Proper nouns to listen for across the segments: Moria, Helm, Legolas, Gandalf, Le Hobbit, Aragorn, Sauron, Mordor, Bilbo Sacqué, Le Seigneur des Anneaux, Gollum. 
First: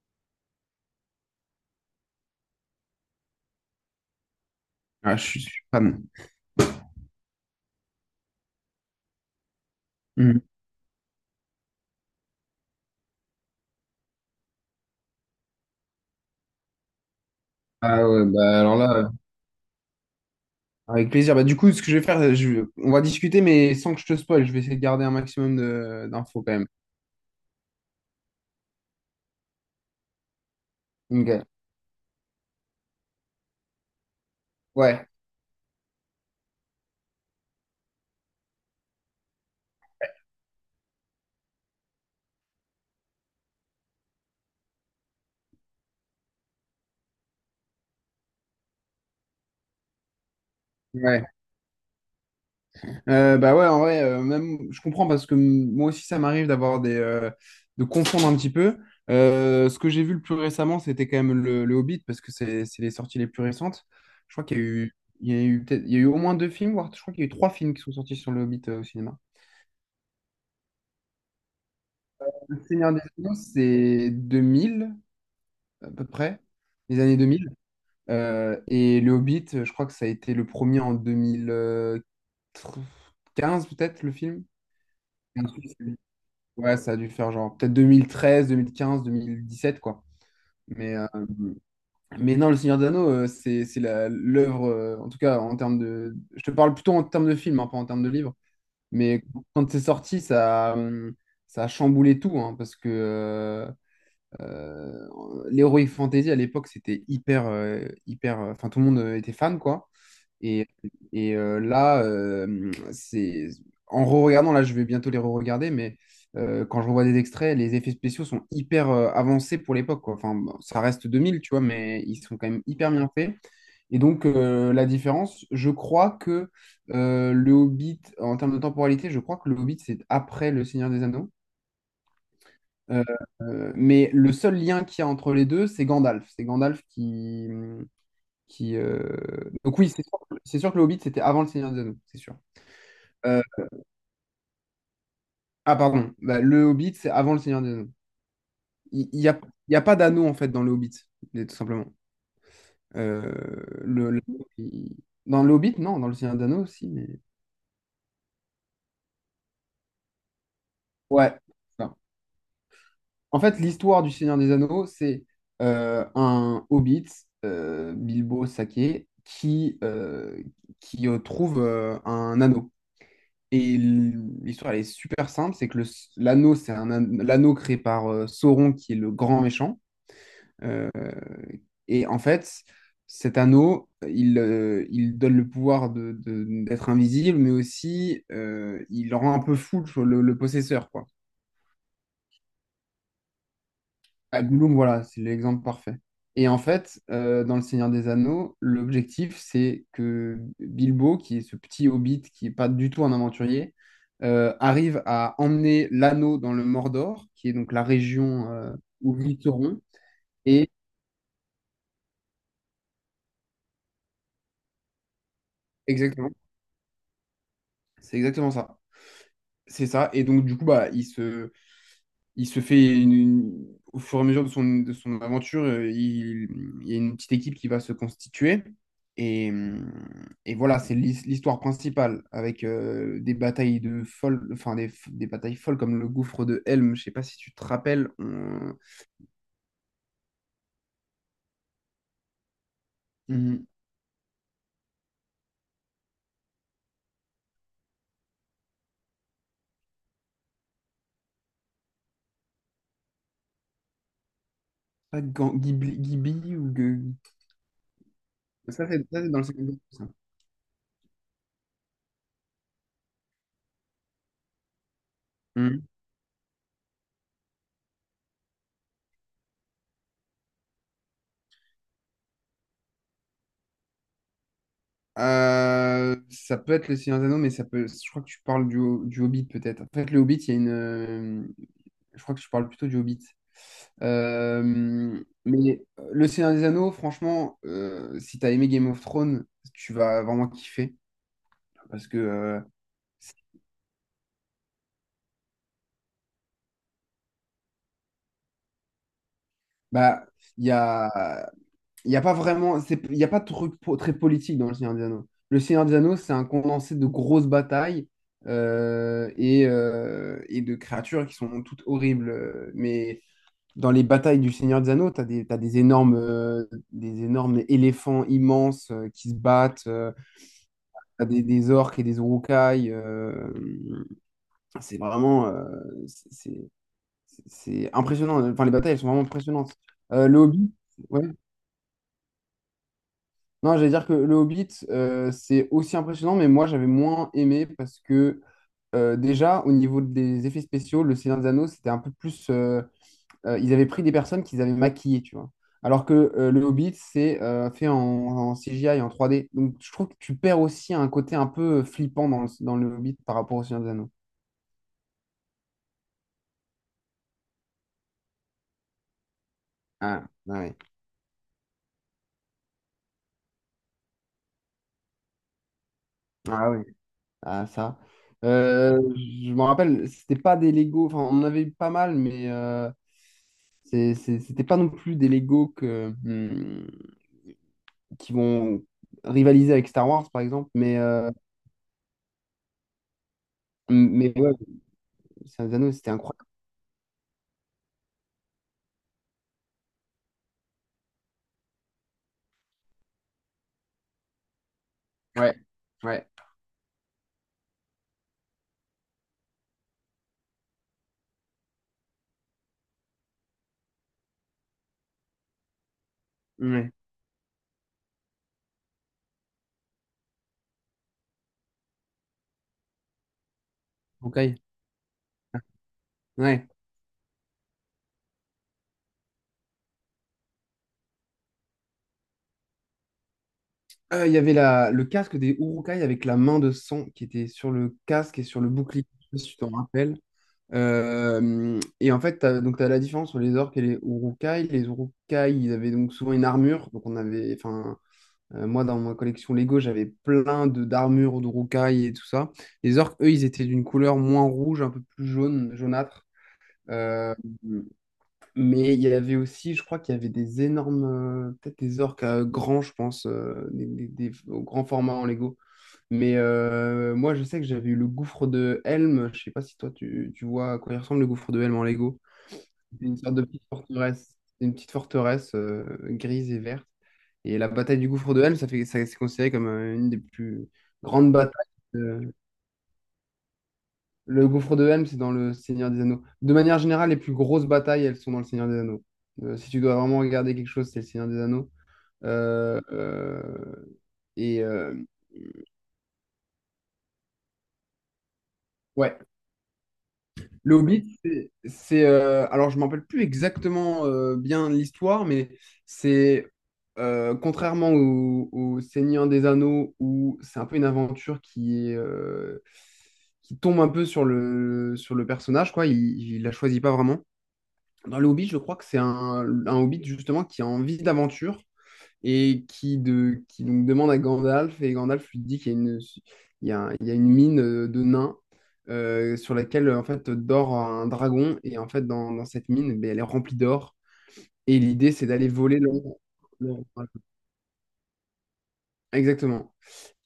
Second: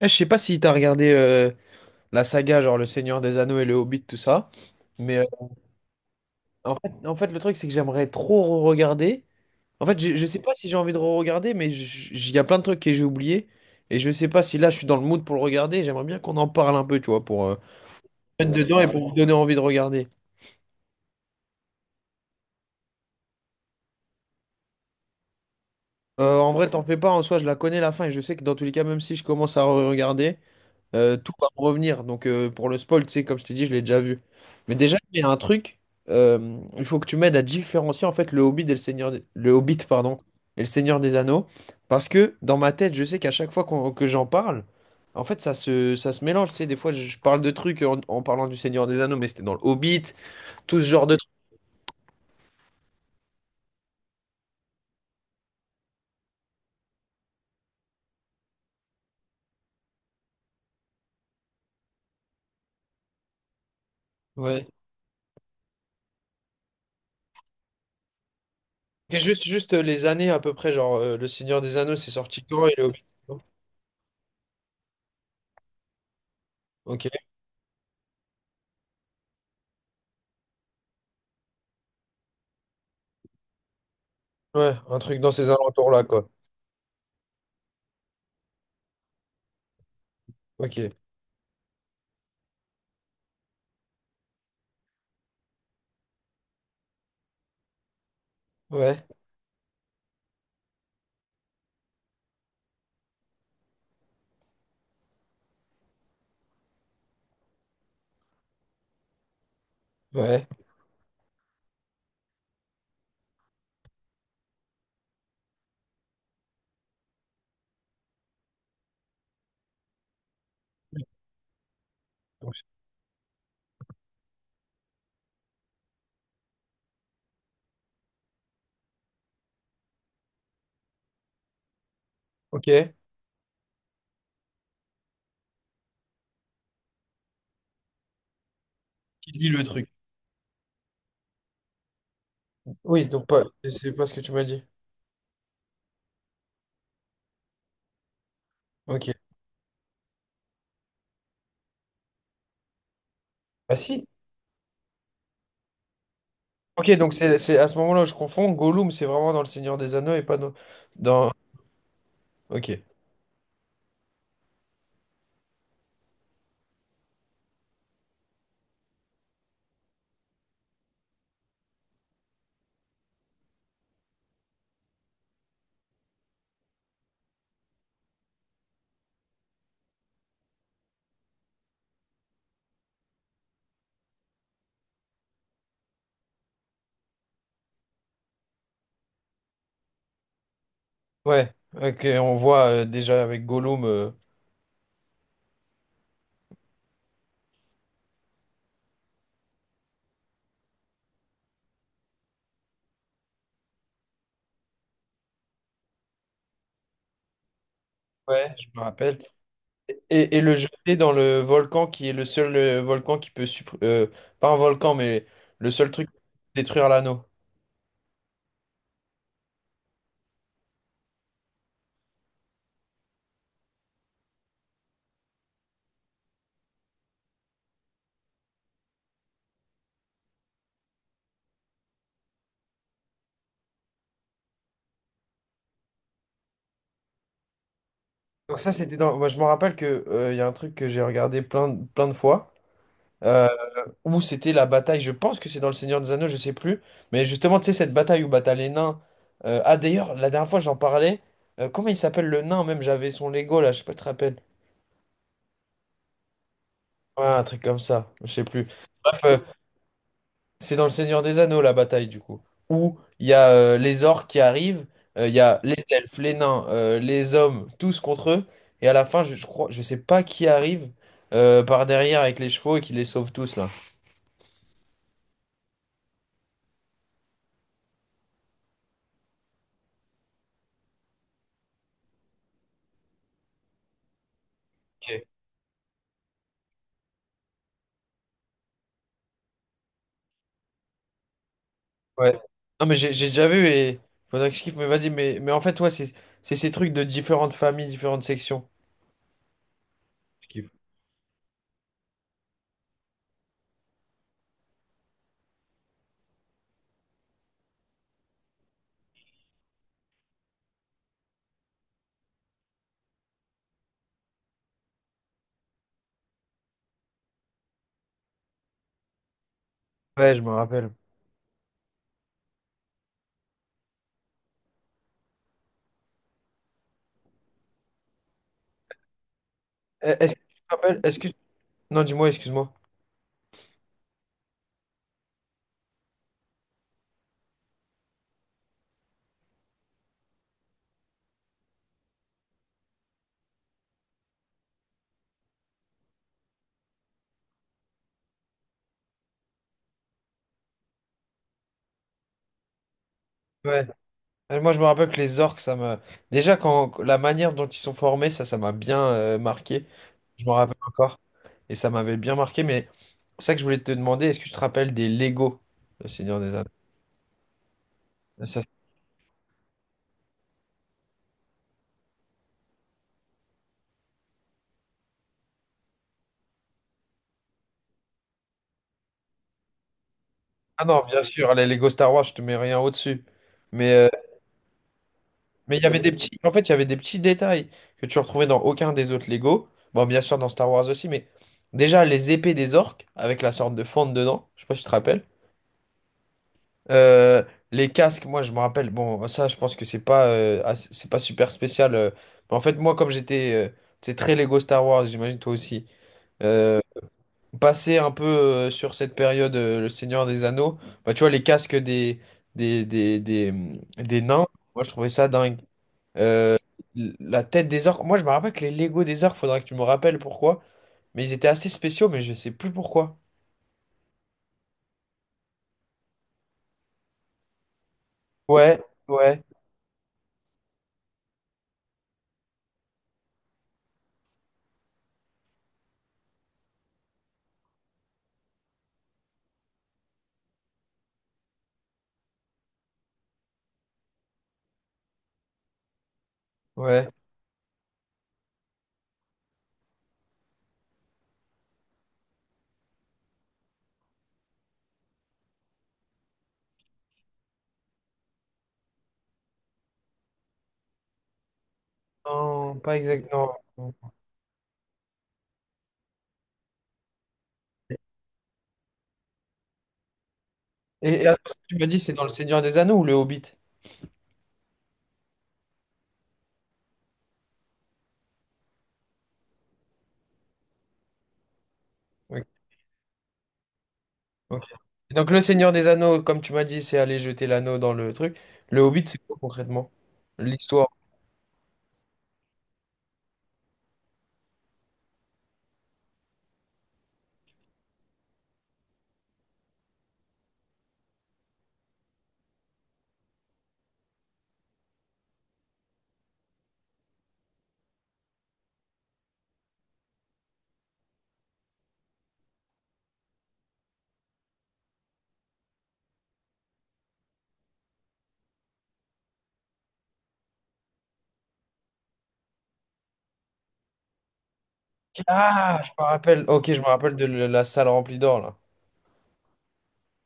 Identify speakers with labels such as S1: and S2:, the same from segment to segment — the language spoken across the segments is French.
S1: Eh, je sais pas si t'as regardé la saga, genre Le Seigneur des Anneaux et Le Hobbit, tout ça.
S2: Ah,
S1: Mais
S2: je
S1: euh,
S2: suis je suis fan.
S1: en fait, en fait, le truc, c'est que j'aimerais trop regarder. En fait, je sais
S2: Mhm.
S1: pas si j'ai envie de regarder, mais il y a plein de trucs que j'ai oubliés. Et je sais pas si là, je suis dans le mood pour le regarder. J'aimerais bien qu'on en parle un peu, tu vois, pour
S2: Ah ouais,
S1: être
S2: bah alors
S1: dedans et
S2: là,
S1: pour vous donner envie de regarder.
S2: Avec plaisir. Bah, du coup, ce que je vais faire, on va discuter, mais sans que je te spoil, je vais essayer de garder un maximum d'infos
S1: En
S2: quand même.
S1: vrai, t'en fais pas, en soi, je la connais la fin. Et je sais que dans tous les cas, même si je commence à regarder, tout
S2: Ok.
S1: va me revenir. Donc pour le spoil, tu sais, comme je t'ai dit, je l'ai déjà vu. Mais déjà,
S2: Ouais,
S1: il y a un truc, il faut que tu m'aides à différencier en fait le Hobbit et le Seigneur, le Hobbit, pardon, et le Seigneur des Anneaux, parce que dans ma tête, je sais qu'à chaque fois que j'en parle, en fait, ça se mélange. Tu sais, des fois, je parle de trucs en parlant du Seigneur des Anneaux, mais c'était dans le Hobbit, tout ce genre de
S2: ouais.
S1: trucs.
S2: Bah ouais, en vrai, même, je comprends parce que moi aussi, ça m'arrive d'avoir de confondre un petit peu. Ce que j'ai vu le plus récemment, c'était quand même le Hobbit parce que c'est les sorties les plus récentes. Je crois qu'il y a
S1: Ouais.
S2: eu, il y a eu peut-être, Il y a eu au moins deux films, voire je crois qu'il y a eu trois films qui sont sortis sur le Hobbit, au
S1: Et
S2: cinéma.
S1: juste les années à peu près, genre le Seigneur des Anneaux, c'est sorti
S2: Le
S1: quand et le
S2: Seigneur des
S1: Hobbit?
S2: Anneaux, c'est 2000, à peu près, les
S1: Ok,
S2: années 2000. Et Le Hobbit, je crois que ça a été le premier en 2015 peut-être, le film.
S1: ouais, un truc dans
S2: Un
S1: ces
S2: truc, c'est-
S1: alentours-là, quoi.
S2: Ouais, ça a dû faire genre peut-être deux mille treize, quinze, 2017, quoi.
S1: Ok,
S2: Mais, euh, mais non, Le Seigneur des Anneaux, c'est l'œuvre, en tout cas, en termes de. Je te parle plutôt en termes de film, hein, pas en termes de livre.
S1: ouais,
S2: Mais quand c'est sorti, ça a chamboulé tout, hein, parce que. Euh, L'Heroic Fantasy à l'époque, c'était hyper. Enfin, tout le monde, était fan, quoi.
S1: ouais.
S2: Et, et là, c'est. En re-regardant, là, je vais bientôt les re-regarder, mais, quand je revois des extraits, les effets spéciaux sont hyper, avancés pour l'époque, quoi. Enfin, bon, ça reste 2000, tu vois, mais ils sont quand même hyper bien faits. Et donc, la différence, je crois que le Hobbit, en termes de temporalité, je crois que le Hobbit, c'est après Le Seigneur des Anneaux.
S1: Ok.
S2: Euh, mais le seul lien qu'il y a entre les deux, c'est Gandalf. C'est Gandalf qui.
S1: Qui lit le
S2: Donc
S1: truc.
S2: oui, c'est sûr que le Hobbit, c'était avant le Seigneur des Anneaux, c'est sûr.
S1: Oui, donc
S2: Euh,
S1: pas, c'est pas ce que tu m'as dit.
S2: Ah pardon, bah, le Hobbit, c'est avant le Seigneur des Anneaux. Il
S1: Ok.
S2: n'y a, il y a pas d'anneau, en fait, dans le Hobbit, tout simplement. Euh,
S1: Bah si.
S2: le, le- il- Dans le Hobbit, non, dans le Seigneur des Anneaux aussi,
S1: Ok, donc
S2: mais...
S1: c'est à ce moment-là où je confonds. Gollum, c'est vraiment dans Le Seigneur des Anneaux et pas dans... dans...
S2: Ouais.
S1: Ok.
S2: En fait, l'histoire du Seigneur des Anneaux, c'est, un hobbit, Bilbo Sacqué, qui trouve, un anneau. Et l'histoire, elle est super simple, c'est que l'anneau, c'est l'anneau créé par, Sauron, qui est le grand méchant. Euh, et en fait, cet anneau, il donne le pouvoir d'être invisible, mais aussi, il rend un peu fou le possesseur, quoi.
S1: Ouais. Ok, on voit déjà avec Gollum.
S2: Ah, Gollum, voilà, c'est l'exemple parfait. Et en fait, dans Le Seigneur des Anneaux, l'objectif, c'est que Bilbo, qui est ce petit hobbit qui n'est pas du tout un aventurier, arrive à emmener l'anneau dans le Mordor, qui est donc la région,
S1: Ouais, je me
S2: où
S1: rappelle.
S2: vit Sauron.
S1: Et le
S2: Et
S1: jeter dans le volcan qui est le seul volcan qui peut... pas un volcan, mais le seul truc qui peut
S2: exactement,
S1: détruire l'anneau.
S2: c'est exactement ça. C'est ça. Et donc, du coup, bah, il se fait au fur et à mesure de son aventure, il y a une petite équipe qui va se constituer. Et, euh, et voilà, c'est l'histoire principale avec, des batailles de folles, enfin des batailles folles comme le gouffre de Helm. Je sais pas si tu te rappelles,
S1: Donc ça, c'était dans... Moi, je me rappelle que il y a un truc que j'ai regardé plein de fois.
S2: on-
S1: Où c'était la bataille, je pense que c'est dans Le Seigneur des Anneaux, je sais plus, mais justement, tu sais, cette bataille où bah, t'as les nains. Ah, d'ailleurs, la dernière fois, j'en parlais. Comment il s'appelle le nain, même? J'avais son Lego, là, je sais pas, si tu te rappelles?
S2: pas Ghibli ou
S1: Ouais, un truc comme ça, je sais plus.
S2: ça, c'est ça, c'est
S1: Euh,
S2: dans le Seigneur des Anneaux, ça.
S1: c'est dans Le Seigneur des Anneaux, la bataille, du coup, où il y a les orques qui arrivent, il y a les
S2: Hmm.
S1: elfes, les nains, les hommes, tous contre eux, et à la fin, je crois, je sais pas qui arrive par derrière avec les chevaux et qui les sauve tous, là.
S2: Ça peut être le Seigneur des Anneaux, mais ça peut. Je crois que tu parles du Hobbit peut-être. En fait, le Hobbit, il y a une, je crois que je parle plutôt du Hobbit. Euh, Le Seigneur des Anneaux, franchement, si t'as aimé Game of Thrones, tu vas vraiment kiffer. Parce que,
S1: Ouais. Non, mais j'ai déjà vu et faudrait que je kiffe, mais vas-y, mais en fait, ouais, c'est ces trucs de différentes familles, différentes sections.
S2: bah, il y a, il y a pas vraiment, il y a pas de truc très politique dans Le Seigneur des Anneaux. Le Seigneur des Anneaux, c'est un condensé de grosses batailles, et de créatures qui sont toutes horribles. Mais dans les batailles du Seigneur des Anneaux, t'as des énormes éléphants immenses, qui se battent,
S1: Ouais, je me rappelle.
S2: des orques et des uruk-hai. C'est vraiment euh, c'est c'est- c'est impressionnant. Enfin, les batailles, elles sont vraiment impressionnantes.
S1: Eh, est-ce
S2: Le
S1: que tu
S2: Hobbit,
S1: te rappelles, est-ce
S2: ouais.
S1: que... Non, dis-moi, excuse-moi.
S2: Non, j'allais dire que le Hobbit, c'est aussi impressionnant, mais moi, j'avais moins aimé parce que, déjà, au niveau des effets spéciaux, le Seigneur des Anneaux, c'était un peu plus. Ils avaient pris des personnes qu'ils avaient maquillées, tu vois. Alors que, le Hobbit, c'est, fait en CGI, en 3D. Donc je trouve que tu perds aussi un côté un peu flippant dans le Hobbit par rapport au Seigneur
S1: Ouais.
S2: des Anneaux.
S1: Eh, moi, je me rappelle que les orques, ça m'a... Déjà, quand la manière dont ils sont formés, ça m'a bien marqué.
S2: Ah, ah
S1: Je me
S2: oui.
S1: rappelle encore. Et ça m'avait bien marqué, mais c'est ça que je voulais te demander, est-ce que tu te rappelles des Lego, le Seigneur des Anneaux?
S2: Ah oui. Ah, ça.
S1: Ça, c'est-
S2: Je me rappelle, c'était pas des Lego. Enfin, on en avait eu pas mal, mais, c'était pas non plus des Lego qui vont rivaliser avec Star Wars, par exemple.
S1: Ah
S2: Mais,
S1: non, bien
S2: euh,
S1: sûr, les Lego Star Wars, je te mets rien au-dessus. Mais
S2: mais ouais, Seigneur des
S1: mais il y
S2: Anneaux,
S1: avait
S2: c'était
S1: des petits,
S2: incroyable.
S1: en fait, il y avait des petits détails que tu retrouvais dans aucun des autres Lego. Bon, bien sûr, dans Star Wars aussi, mais déjà, les épées des orques, avec la sorte de fente dedans, je sais pas si tu te rappelles.
S2: Ouais, ouais.
S1: Euh, les casques, moi, je me rappelle, bon, ça, je pense que c'est pas, assez- c'est pas super spécial. Mais en fait, moi, comme j'étais, c'est très Lego Star Wars, j'imagine toi aussi. Euh,
S2: Ouais.
S1: passer un peu sur cette période, le Seigneur des Anneaux, bah, tu vois, les casques des, des, des, des nains,
S2: Ok.
S1: moi, je trouvais ça dingue. Euh,
S2: Ouais.
S1: la tête des orques. Moi, je me rappelle que les Lego des orques, faudrait que tu me rappelles pourquoi. Mais ils étaient assez spéciaux, mais je sais plus pourquoi.
S2: Il y avait le casque des Urukai avec la main de sang qui était sur le casque et sur le
S1: Ouais,
S2: bouclier, je sais pas
S1: ouais,
S2: si tu t'en rappelles. Et en fait, donc tu as la différence entre les orques et les Urukai. Les Urukai, ils avaient donc souvent une armure. Donc on avait, enfin, moi dans ma collection Lego, j'avais plein de d'armures d'Urukai et tout ça. Les orques, eux, ils étaient d'une couleur moins rouge, un peu plus jaune, jaunâtre.
S1: ouais.
S2: Euh, mais il y avait aussi, je crois qu'il y avait des énormes, peut-être des orques, grands, je pense, des au grand format en Lego. Mais, moi, je sais que j'avais eu le gouffre de Helm. Je sais pas si toi, tu vois à quoi il ressemble le gouffre de Helm en Lego.
S1: Non, pas
S2: C'est une sorte de
S1: exactement.
S2: petite forteresse, C'est une petite forteresse, grise et verte. Et la bataille du gouffre de Helm, ça, c'est considéré comme, une des plus
S1: Et
S2: grandes
S1: attends, ce que
S2: batailles.
S1: tu m'as dit, c'est dans Le
S2: euh,
S1: Seigneur des Anneaux ou Le Hobbit?
S2: le gouffre de Helm, c'est dans le Seigneur des Anneaux. De manière générale, les plus grosses batailles, elles sont dans le Seigneur des Anneaux. Si tu dois vraiment regarder quelque chose, c'est le Seigneur des Anneaux.
S1: Ok.
S2: Euh, euh, et
S1: Ok.
S2: euh,
S1: Et donc, Le Seigneur des Anneaux, comme tu m'as dit, c'est aller jeter l'anneau dans le truc. Le Hobbit, c'est
S2: ouais,
S1: quoi concrètement?
S2: le
S1: L'histoire.
S2: Hobbit, alors, je ne me rappelle plus exactement, bien l'histoire, mais c'est. Contrairement au Seigneur des Anneaux, où c'est un peu une aventure qui tombe un peu sur le personnage, quoi. Il ne la choisit pas vraiment. Dans le Hobbit, je crois que c'est un Hobbit justement qui a envie d'aventure et qui donc demande à Gandalf, et Gandalf lui dit qu'il y a une, il y a une mine, de nains, sur laquelle, en fait dort un dragon, et en fait dans cette mine, ben, elle est remplie d'or, et l'idée, c'est d'aller voler
S1: Ah, je me
S2: l'or.
S1: rappelle. Ok, je me
S2: L'or. Voilà.
S1: rappelle de la salle remplie d'or, là.
S2: Exactement.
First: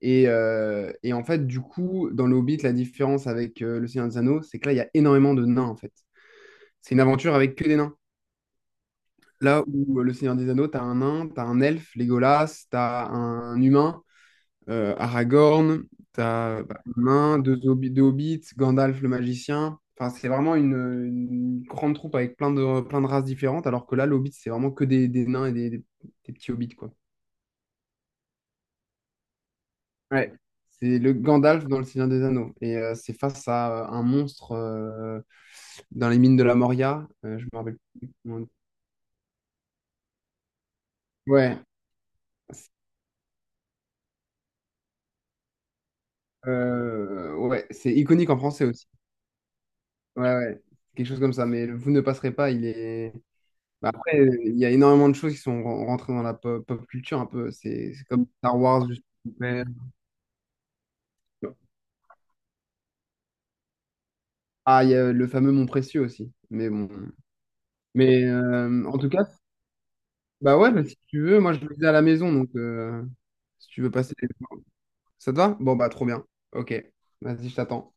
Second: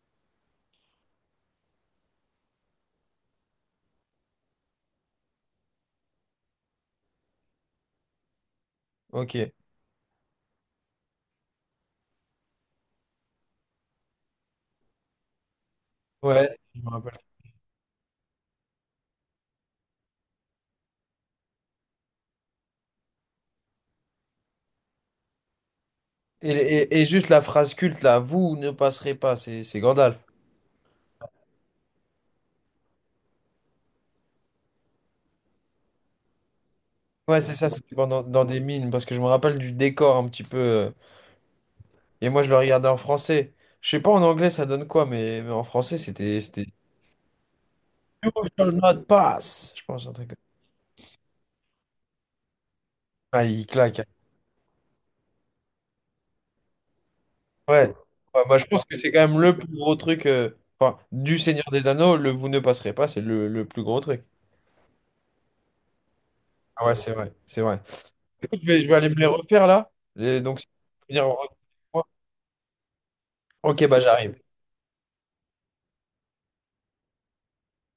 S2: Et en fait, du coup, dans le Hobbit, la différence avec, le Seigneur des Anneaux, c'est que là, il y a énormément de nains en fait. C'est une aventure avec que des nains.
S1: Ok.
S2: Là où, Le Seigneur des Anneaux, t'as un nain, t'as un elfe, Legolas, t'as un humain, Aragorn,
S1: Ouais,
S2: t'as
S1: je
S2: bah,
S1: me
S2: un
S1: rappelle.
S2: nain, deux hobbits, Gandalf le magicien. Enfin, c'est vraiment une grande troupe avec plein de races différentes, alors que là, le c'est vraiment que des nains et des
S1: Et
S2: petits hobbits, quoi.
S1: et juste la phrase culte, là, vous ne passerez pas, c'est Gandalf.
S2: Ouais. C'est le Gandalf dans Le Seigneur des Anneaux. Et, c'est face à, un monstre, dans les mines de la Moria.
S1: Ouais,
S2: Je
S1: c'est
S2: me
S1: ça,
S2: rappelle
S1: c'était
S2: plus
S1: pendant dans
S2: comment-
S1: des mines, parce que je me rappelle du décor un petit peu.
S2: Ouais.
S1: Et moi, je le regardais en français. Je sais pas en anglais, ça donne quoi, mais en français, c'était. C'était.
S2: Ouais, c'est
S1: You
S2: iconique en français
S1: shall
S2: aussi.
S1: not pass, je pense, un truc
S2: Ouais,
S1: comme
S2: ouais, quelque chose comme ça. Mais le Vous ne passerez pas, il est.
S1: ça. Ah, il
S2: Bah,
S1: claque, hein.
S2: après, il y a énormément de choses qui sont rentrées dans la pop culture un peu. C'est
S1: Ouais.
S2: c'est comme
S1: Ouais, bah,
S2: Star
S1: je pense
S2: Wars,
S1: que
S2: juste.
S1: c'est quand même le
S2: Ouais.
S1: plus gros truc. Enfin, du Seigneur des Anneaux, le vous ne passerez pas, c'est le plus gros truc.
S2: Ah, il y a le fameux Mon Précieux aussi. Mais
S1: Ah
S2: bon.
S1: ouais, c'est vrai, c'est vrai.
S2: Mais,
S1: Je vais
S2: en tout
S1: aller me les
S2: cas,
S1: refaire là. Et
S2: bah
S1: donc, c'est-
S2: ouais, bah, si tu veux, moi je le faisais à la maison, donc, si tu
S1: Ok,
S2: veux
S1: bah
S2: passer.
S1: j'arrive.
S2: Ça te va? Bon, bah trop bien. Ok, vas-y, je t'attends.